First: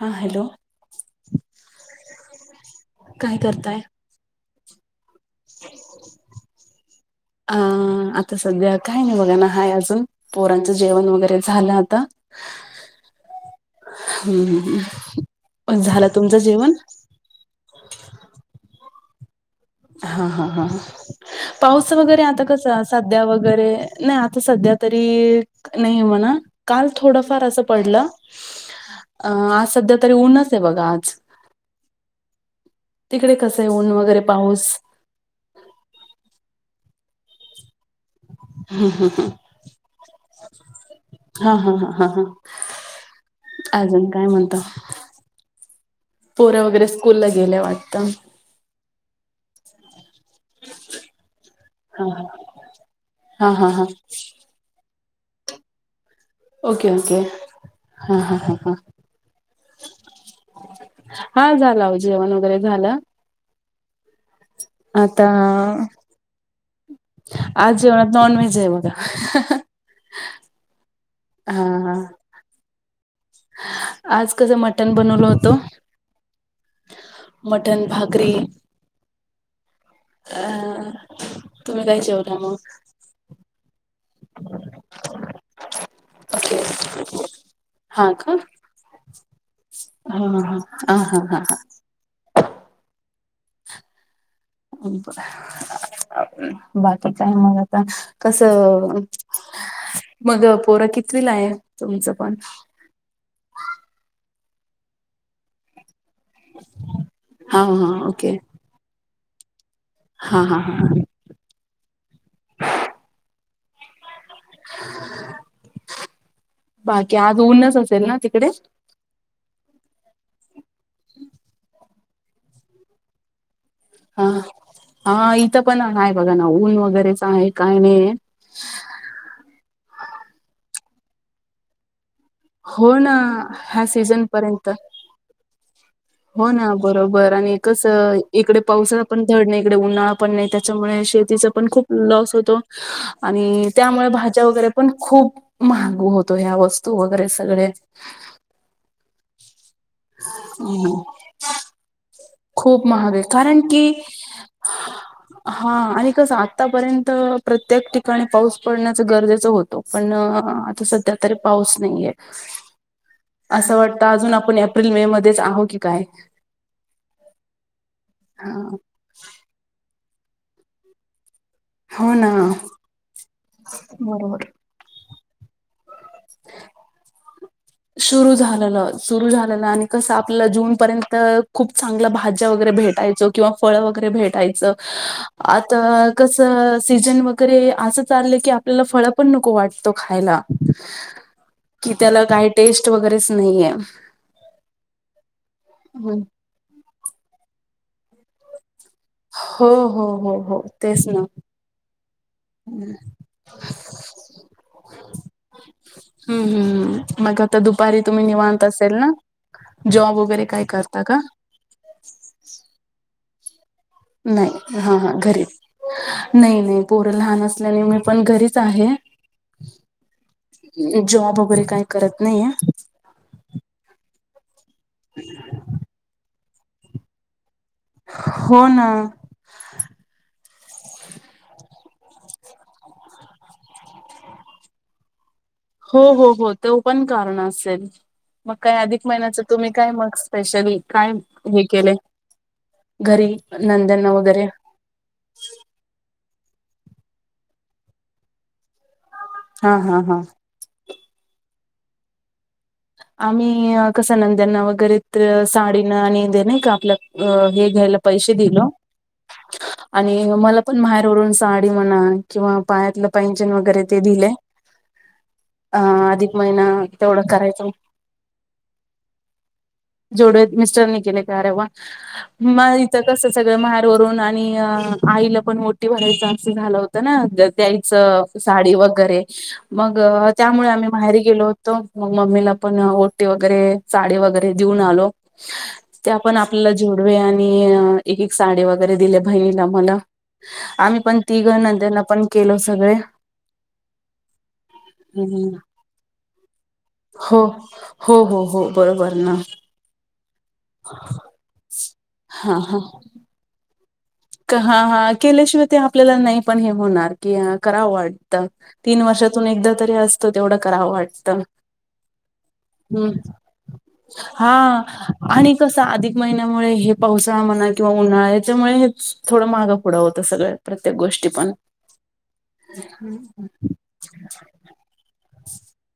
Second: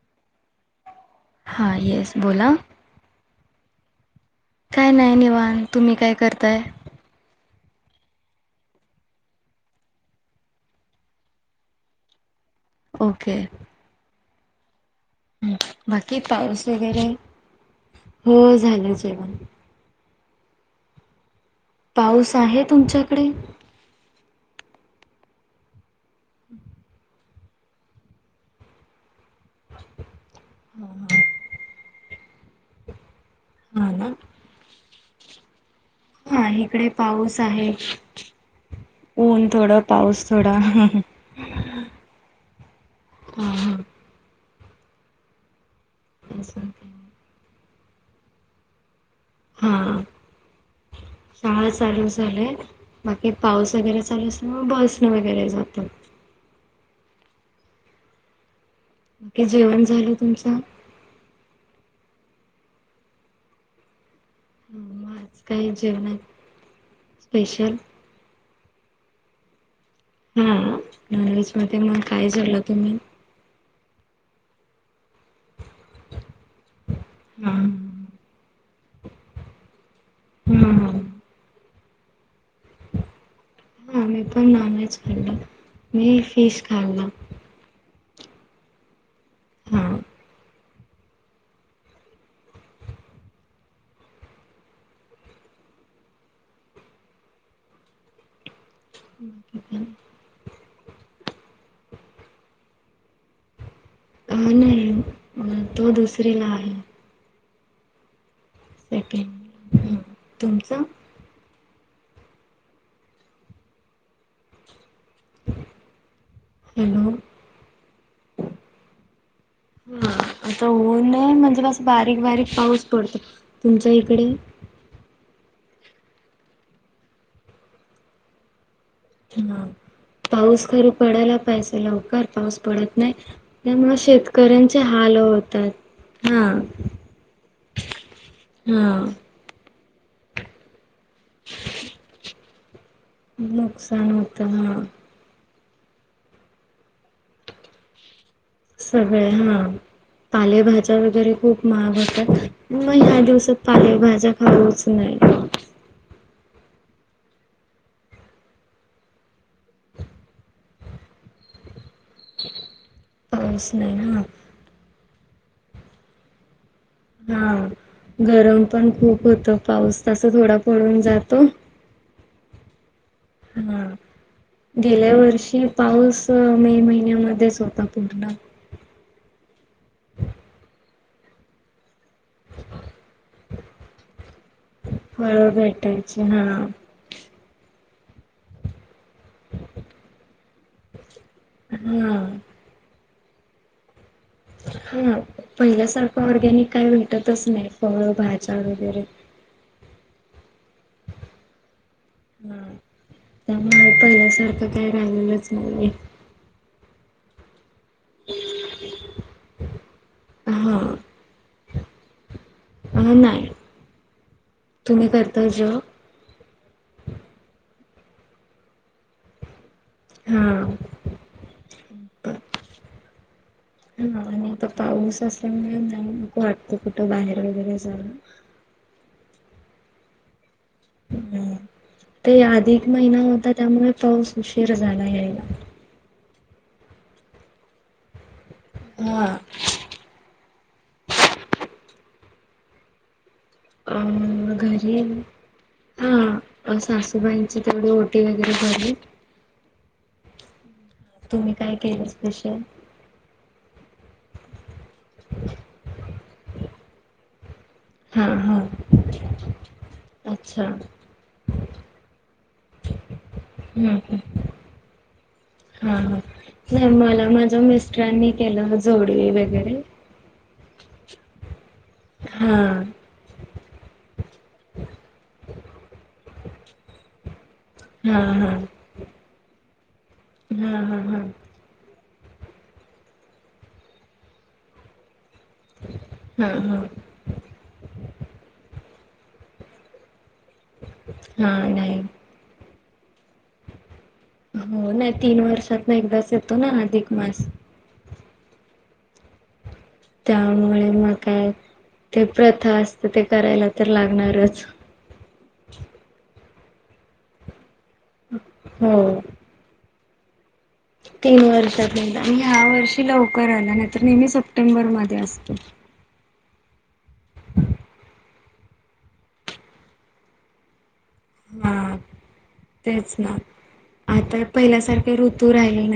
हा हॅलो हा येस बोला. काय करताय. काय नाही निवांत. तुम्ही काय करताय? अ आता सध्या काय नाही. बघा ना हाय अजून पोरांचं जेवण वगैरे झालं आता- ओके. ह्. बाकी पाऊस वगैरे? हो झालं जेवण. हा हा ह पाऊस वगैरे आता आहे कसं? सध्या तुमच्याकडे वगैरे, नाही आता सध्या- तरी नाही म्हणा. काल थोडफार अस पडला - अं -आज सध्या तरी ऊनच आहे बघा आज. तिकडे कसं? ऊन हा ना वगैरे पाऊस- हा इकडे पाऊस आहे. ऊन थोडं पाऊस थोडा. हा हा हा हा हा हा अजून काय म्हणता? पोर वगैरे स्कूल ला गेल्या वाटत? त हा शाळा हा चालू हा झालय बाकी हा हा पाऊस हा वगैरे चालू अस मग बस.. वगैरे जातात.. ओके ओके हा ह ह ह... तुमचं जेवण झालं तुमचं हा झाला हो जेवण वगैरे झालं. मग आता आज काय जेवणात स्पेशल आज जेवणा नॉन व्हेज.... जेव मग.... हा नॉन व्हेज मध्ये मग काय जेवला तुम्ही.... आज कसं मटण बनवल होतं... मटन हा भाकरी.... हा अह हा तुम्ही काही जेवला मग... हा मी पण नॉन व्हेज खाल्ला मी फिश ओके खाल्ला... हा का हा हा.... हा हा हा हा.... बाकी काय मग आता कस.. मग... पोरा कितवीला आहे. तुमचं पण.. अ नाही तो दुसरीला आहे.. हा हा ओके.. त्या हा हा हा ह.. ह.. हॅलो बाकी आज ऊनच असेल ना तिकडे.. हा आता होऊन म्हणजे बस बारीक बारीक पाऊस पडतो तुमच्या हा इकडे हा.. तर पण नाही बघा ना ऊन वगैरेच आहे काय नाही. हा पाऊस खरी पडायला पहिजे लवकर.. पाऊस हो पडत नाही. ना ह्या त्यामुळे सीझन पर्यंत शेतकऱ्यांचे हाल होतात. हा हो ना बरोबर आणि कस इकडे हा पावसाला पण धड नाही इकडे उन्हाळा पण नाही त्याच्यामुळे.. शेतीचा पण खूप लॉस होतो. आणि त्यामुळे नुकसान भाज्या होतं वगैरे हा पण खूप... महाग होतो ह्या वस्तू वगैरे सगळे.. सगळे हा पालेभाज्या हम्म. वगैरे खूप महाग होतात. खूप मग महाग ह्या आहे कारण दिवसात पाले की भाज्या खाऊच नाही. हा आणि आतापर्यंत प्रत्येक ठिकाणी पाऊस पडण्याच गरजेचं होतं पण आता स... तरी पाऊस नाहीये.. पाऊस असं नाही वाटतं हा अजून आपण एप्रिल मे मध्येच आहो की काय? हा हा. गरम पण खूप होत. पाऊस तस थोडा पडून जातो. होणा हा गेल्या वर्षी.. पाऊस मे महिन्यामध्येच होता पूर्ण.. सुरू झालेलं सुरू झालेलं आणि कसं आपल्याला जूनपर्यंत खूप चांगलं भाज्या वगैरे भेटायचो किंवा फळ वगैरे. भेटायच फळं आ भेटायची कस हा सीजन वगैरे अस चाललं की आपल्याला फळ पण नको वाटतो खायला.. कि हा त्याला काही टेस्ट वगैरेच नाहीये. हा पहिल्यासारखं ऑरगॅनिक काय भेटतच नाही फळ भाज्या वगैरे.. हो हो हो हो तेच ना... हा त्यामुळे पहिल्यासारखं काय झालेलंच नाही. हम्म मग आता दुपारी तुम्ही निवांत असेल ना जॉब वगैरे काय हा. करता का [inaudible] अ नाही नाही हा तुम्ही करता घरीच जॉब नाही नाही पोरं लहान असल्याने मी पण घरीच आहे हा जॉब वगैरे काही करत बर नाही या हा आणि आता पाऊस असल्यामुळे जाक वाटतं कुठं बाहेर वगैरे जायला हो ना हम् ते अधिक महिना होता त्यामुळे पाऊस उशीर झाला आहे हो हो हो ते पण कारण असेल मग काही अधिक हा. महिन्याच तुम्ही काय मग स्पेशली काय हे केले घरी अ नंद्यांना वगैरे घरी आहे हा व सासूबाईंची तेथवढ ओटी वगैरे भरली हा हा हा तुम्ही काय केलं स्पेश, आम्ही कस नंद्यांना वगैरे साडीनं आणि नाही का आपल्या हे घ्यायला हा पैसे दिल हा आणि मला अच्छा पण बाहेर रून साडी म्हणा किंवा पायालं पेंशन वगैरे हम्म ते हम्म दिले अ हा अधिक महिना तेवढा करायचं ्रांनी केलं जोडवे वगैरे जोडत मिस्टर केले का अरेवा म हा इथ कस व महार वरून आणि आईला पण मोठी भरायचास झाला होत ना हा द्यायचं हा साडी वगैरे मग त्यामुळे हा आम्ही हा बाहेर हा गेलो होतो. मग मम्मीला पण ओटी वगैरे साडी वगैरे देऊन आलो. ते आपण हा आपल्याला हा जोडवे आणि एक, एक साडी वगैरे दिले बहिणीला, मला - आम्ही पण हा तिघं नंदला नाही त्यांना पण केलो सगळे. हो नाही तीन वर्षात ना एकदाच येतो ना अधिक हो. मास - हो हो हो बरोबर ना! त्यामुळे मग काय ते प्रथा असते ते करायला लागत हा हा केल्याशिवाय ते आपल्याला नाही पण हे होणार की, करा वाटत हो तीन वर्षातून एकदा तरी अस - तेवढं करावं वाटत तीन वर्षात एकदा आणि ह्या वर्षी हं लवकर आला नाही तर नेहमी हा सप्टेंबरमध्ये आणि असतो कसा अधिक महिना - मुळे हे पावसाळा म्हणा किंवा उन्हाळ्याच्यामुळे हे थोडा माघपुुढ होत सगळ्या प्रत्ये हा हं. तेच ना आता पहिल्यासारखे ऋतू राहीले.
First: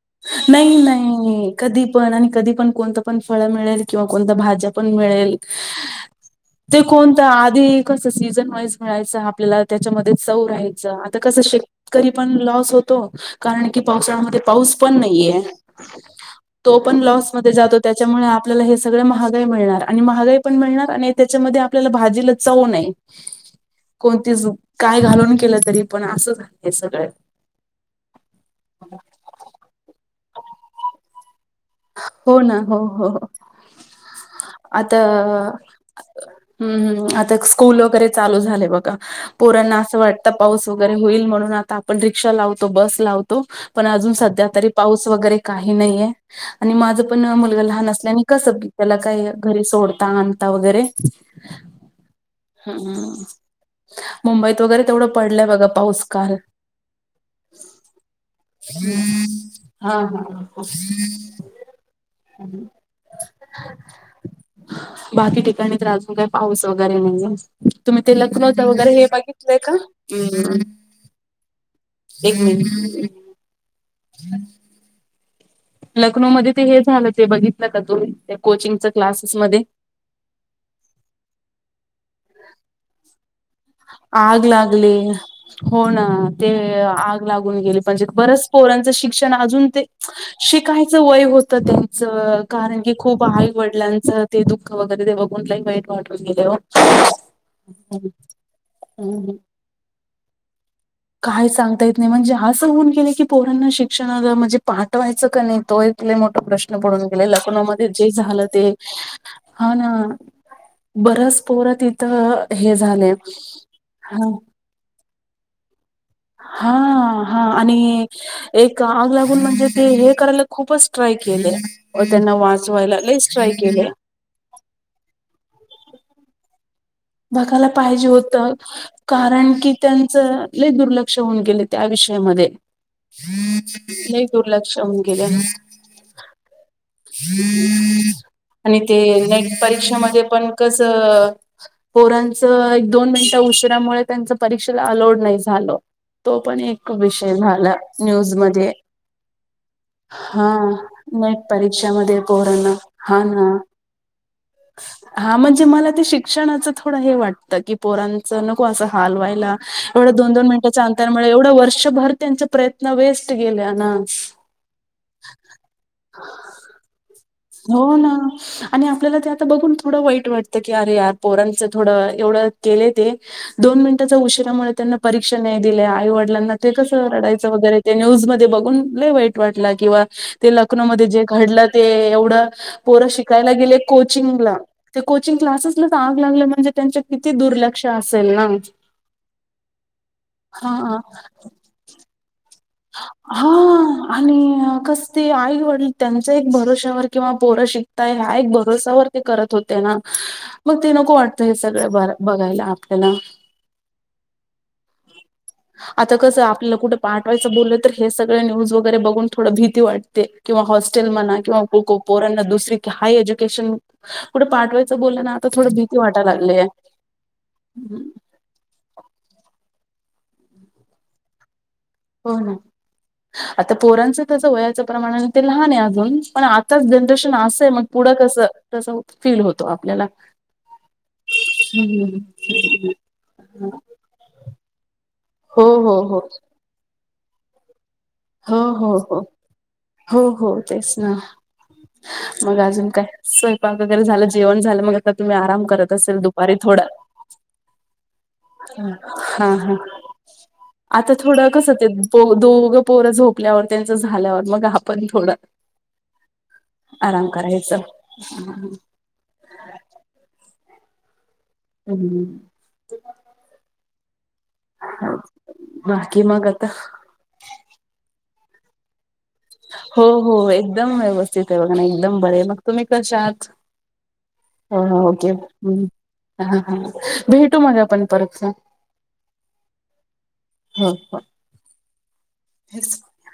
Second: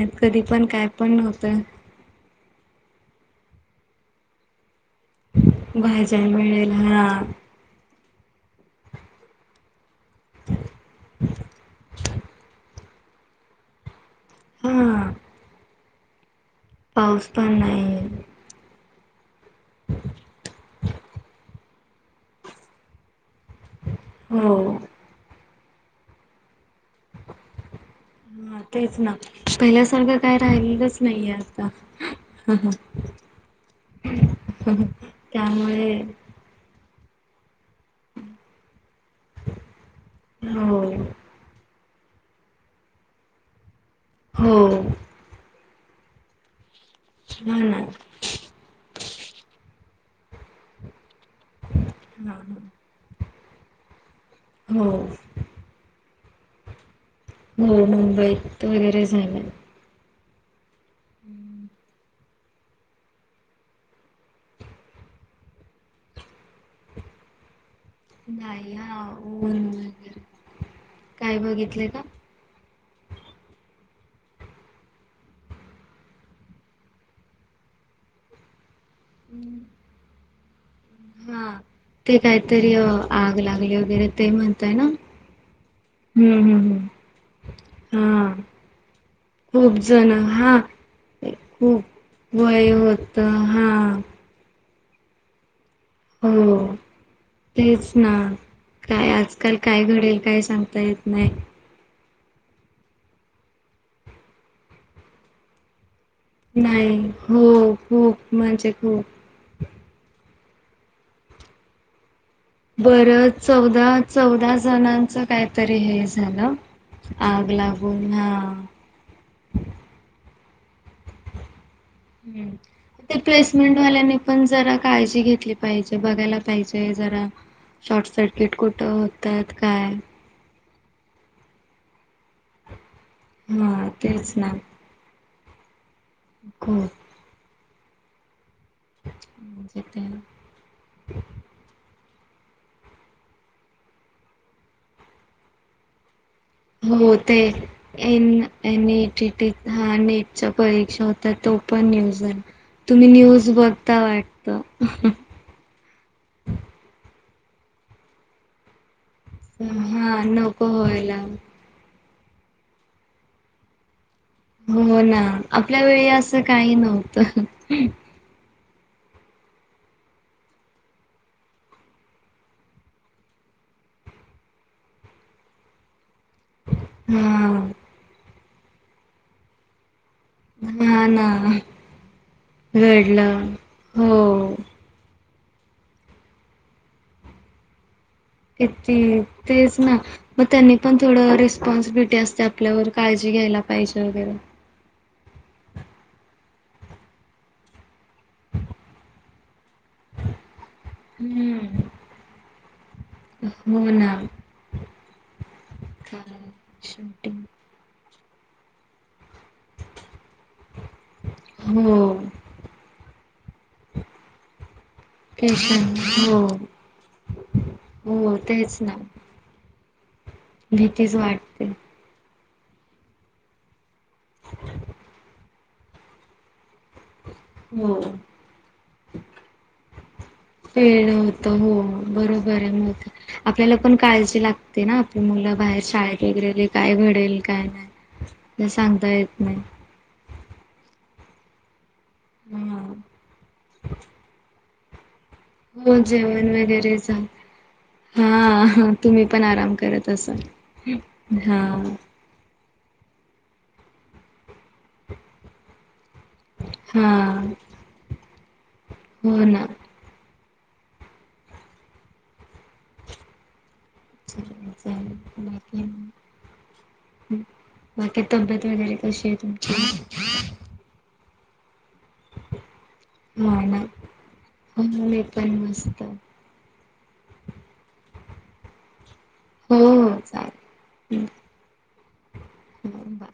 नाही नाही कधी पण आणि कधी पण कोणत पण पण फळ मिळेल किंवा कोणत भाज्या पण मिळेल,. भाज्या मिळेल ते हा कोणत आधी कस सीझन वाईज मिळायच आपल्याला त्या चव कस शेतकरी पण लॉस होतो कारण की पावसाळ्यामध्ये पाऊस पण हा नाहीये तो पण पाऊस लाॅसनमध्ये पण जातो नाही त्याच्यामुळे सगळ महागाई मिळणार आणि महागाई पण मिळणार आणि त्याच्यामध्ये आपल्याला भाजीला चव नाही. कोणतीच हो काय घालून केलं तरी पण असं झा? हा तेच ना पहिल्यासारखं काय राहिलेलंच नाही. हो ना हो हो. आता त्यामुळे हं हं! आता स्कूल वगैरे चालू झाले बघा पोरांना असं वाटत, पाऊस हो वगैरे होईल म्हणून आता. पण रिक्षा लावतो, बस लावतो, पण अजून सध्या हो तरी पाऊस वगैरे काही नाहीय. आणि माझं पण हा मुलगा ना लहान असल्याने कसं त्याला काय घरी सोडता, आणता, वगैरे हा - हं मुंबईत वगैरे हो तेवढं पडलंय बघा पाऊस. काल - हो मुंबईत वगैरे झाला आ. हं हा! [unintelligible] बाकी ठिकाणी आजून काय पाऊस वगैरे नाही. तुम्ही ते लखनौ नाही वगैरे हे हा बघितलंय ऊन का? वगैरे काय बघितले का? एक मिनीट हा. लखनौमध्ये ते हे झालं ते बघितलं का? तुम्ही कोचिंगच्या क्लासेसमध्ये? हा ते काही तरी आग लागल. आग लागली हो ना हम्म ते हम्म हम्म आग लागून गेली म्हणजे हा बरच. पोरांच शिक्षण अजुन खूप ते जण हा शिकायच वय होत त्यांच खूप वय कारण की होत खूप हा वडिलांच ते दुःख वगैरे ते बघून वाईट वाटून गेले हो. तेच ना काय हम्म आजकाल काय घडेल काय सांगता. येत नाही. काय सांगताय येत म्हणजे असं होऊन गेले की पोरांना शिक्षणाला म्हणजे पाठवायचं का नाहीे तो एक लय मोठ प्रश्न नाही पडून गेले हो लखनैमध्ये जे खूप झालं ते म्हणजे खूप. हा ना. बरेच पोर तिथ इथं बरं चौदा, चौदा जणांचं काय? हा हा आणि लागून हा एक हम्म. आग लागून म्हणजे ते एक करायला खूपच ट्राय केलय. हं ते प्लेसमेंट वाल्यांनी पण जरा काळजी घेतली पाहिजे बघायला पाहिजे. जरा. बघायला शॉर्ट पाहिजे होत सर्किट कुठं कारण होतात की काय त्यांच लय दुर्लक्ष होऊन गेले त्या विषयामध्ये हा लय दुर्लक्ष होऊन गेले. हं! [unintelligible] का [unintelligible] आणि ते नेट म्हणजे परीक्षे ते मध्ये पण कस पोरांच एक दोन मिनिटं उशिरामुळे त्यांच परीक्षेला अलोड नाही झालं. तो पण एक हो विषय ते झाला एन न्यूज मध्ये एन ई टी टी नेटच्या हा. परीक्षा होता तो पण परीक्षा न्यूज मध्ये झाला. पोरांना तुम्ही हा ना न्यूज बघता वाटतं. हा म्हणजे मला ते शिक शिक्षणाच थोडं हे वाटतं की पोरांचं नको असं. हालवायला एवढा हा दोन दोन नको मिनिटाच्या अंतरा व्हायला. मुळे एवढं वर्षभर त्यांचे प्रयत्न वेस्ट गेले ना. हो ना आपल्या वेळी असं काही नव्हतं. हो ना. आणि आपल्याला ते आता बघून थोडं वाईट वाटतं की अरे यार पोरांचं थोडं एवढं केले ते. दोन मिनिटांच्या उशिरामुळे त्यांना परीक्षा नाही दिल्या आई वडील ते कसं रडायचं हा वगैरे ते न्यूज मध्ये बघून वाईट वाटला किंवा ते लखनौ म हा जे ना घडलं ते एवढं पोरं रडलं शिकायला गेले हो. कोचिंगला. कोचिंग क्लासेसलाच आग लागलं म्हणजे त्यांच्या किती दुर्लक्ष आहे. किती तेच ना मग त्यांनी पण थोड रिस्पॉन्सिबिलिटी असते. आपल्यावर काळजी घ्यायला पाहिजे हा वगैरे. आणि कस ते आई वडील त्यांचा एक भरोश्यावर किंवा पोर शिकता हा एक भरोसावर ते करत होते. त्यांना मग ते नको वाटत हे सगळं हम्म ब बघायला आपल्याला. हो ना. आता कसं आपल्याला कुठे पा शेवटी बोल तर हे सगळ न्यूज वगैरे बघून थोड भीती वाटते. किंवा हॉस्टेल म्हणा किंवा हो. पोरांना दुसरी हाय एज्युकेशन कुठे पाठवायचं बोलना. तर तेच थोड भीती आहे. वाटाला हो लागलेय. हो तेच ना. भीती च वाटते. हो ना आता पोरांच त्याच वयाच्या प्रमाणाने ते लहान आहे अजून पण आ आताच जनरेशन असय मग हो. पुढं कस कसं फील होतो आपल्याला. फिल होत हो हम्म. बरोबर आहे मग आपल्याला पण काळजी लागते ना आपल्या मुला. हो बाहेर हो हो शाळेत वगेरे काय घडेल काय. हो ते हो सांगता हो, येत नाही. हो हो तेच ना. मग अजून हम्म. काय स्वयंपाक वगैरे झालं जेवण झालं मग आता तुम्ही आराम करत हो असेल जेवण दुपारी थोडा वगैरे झा हा हा तुम्ही पण हा आराम हा करत असाल. आता थोडं हा कसं ते दोघं पोरं झोपल्यावर त्यांच झाल्यावर. मग आपण थोडं, हा आराम करायच. हो ना. हम्म. बाकी बाकी मग आता बाकी तब्येत वगैरे कशी हाय? हो हो एकदम व्यवस्थित आहे बघा ना एकदम बर मग तुम्ही कशा आहात? हो ना हो हो मी ओके, पण हम्म, मस्त. हा हा भेटू मग आपण. परतच. हो हो ह. चालेल. हं, हो, बाय.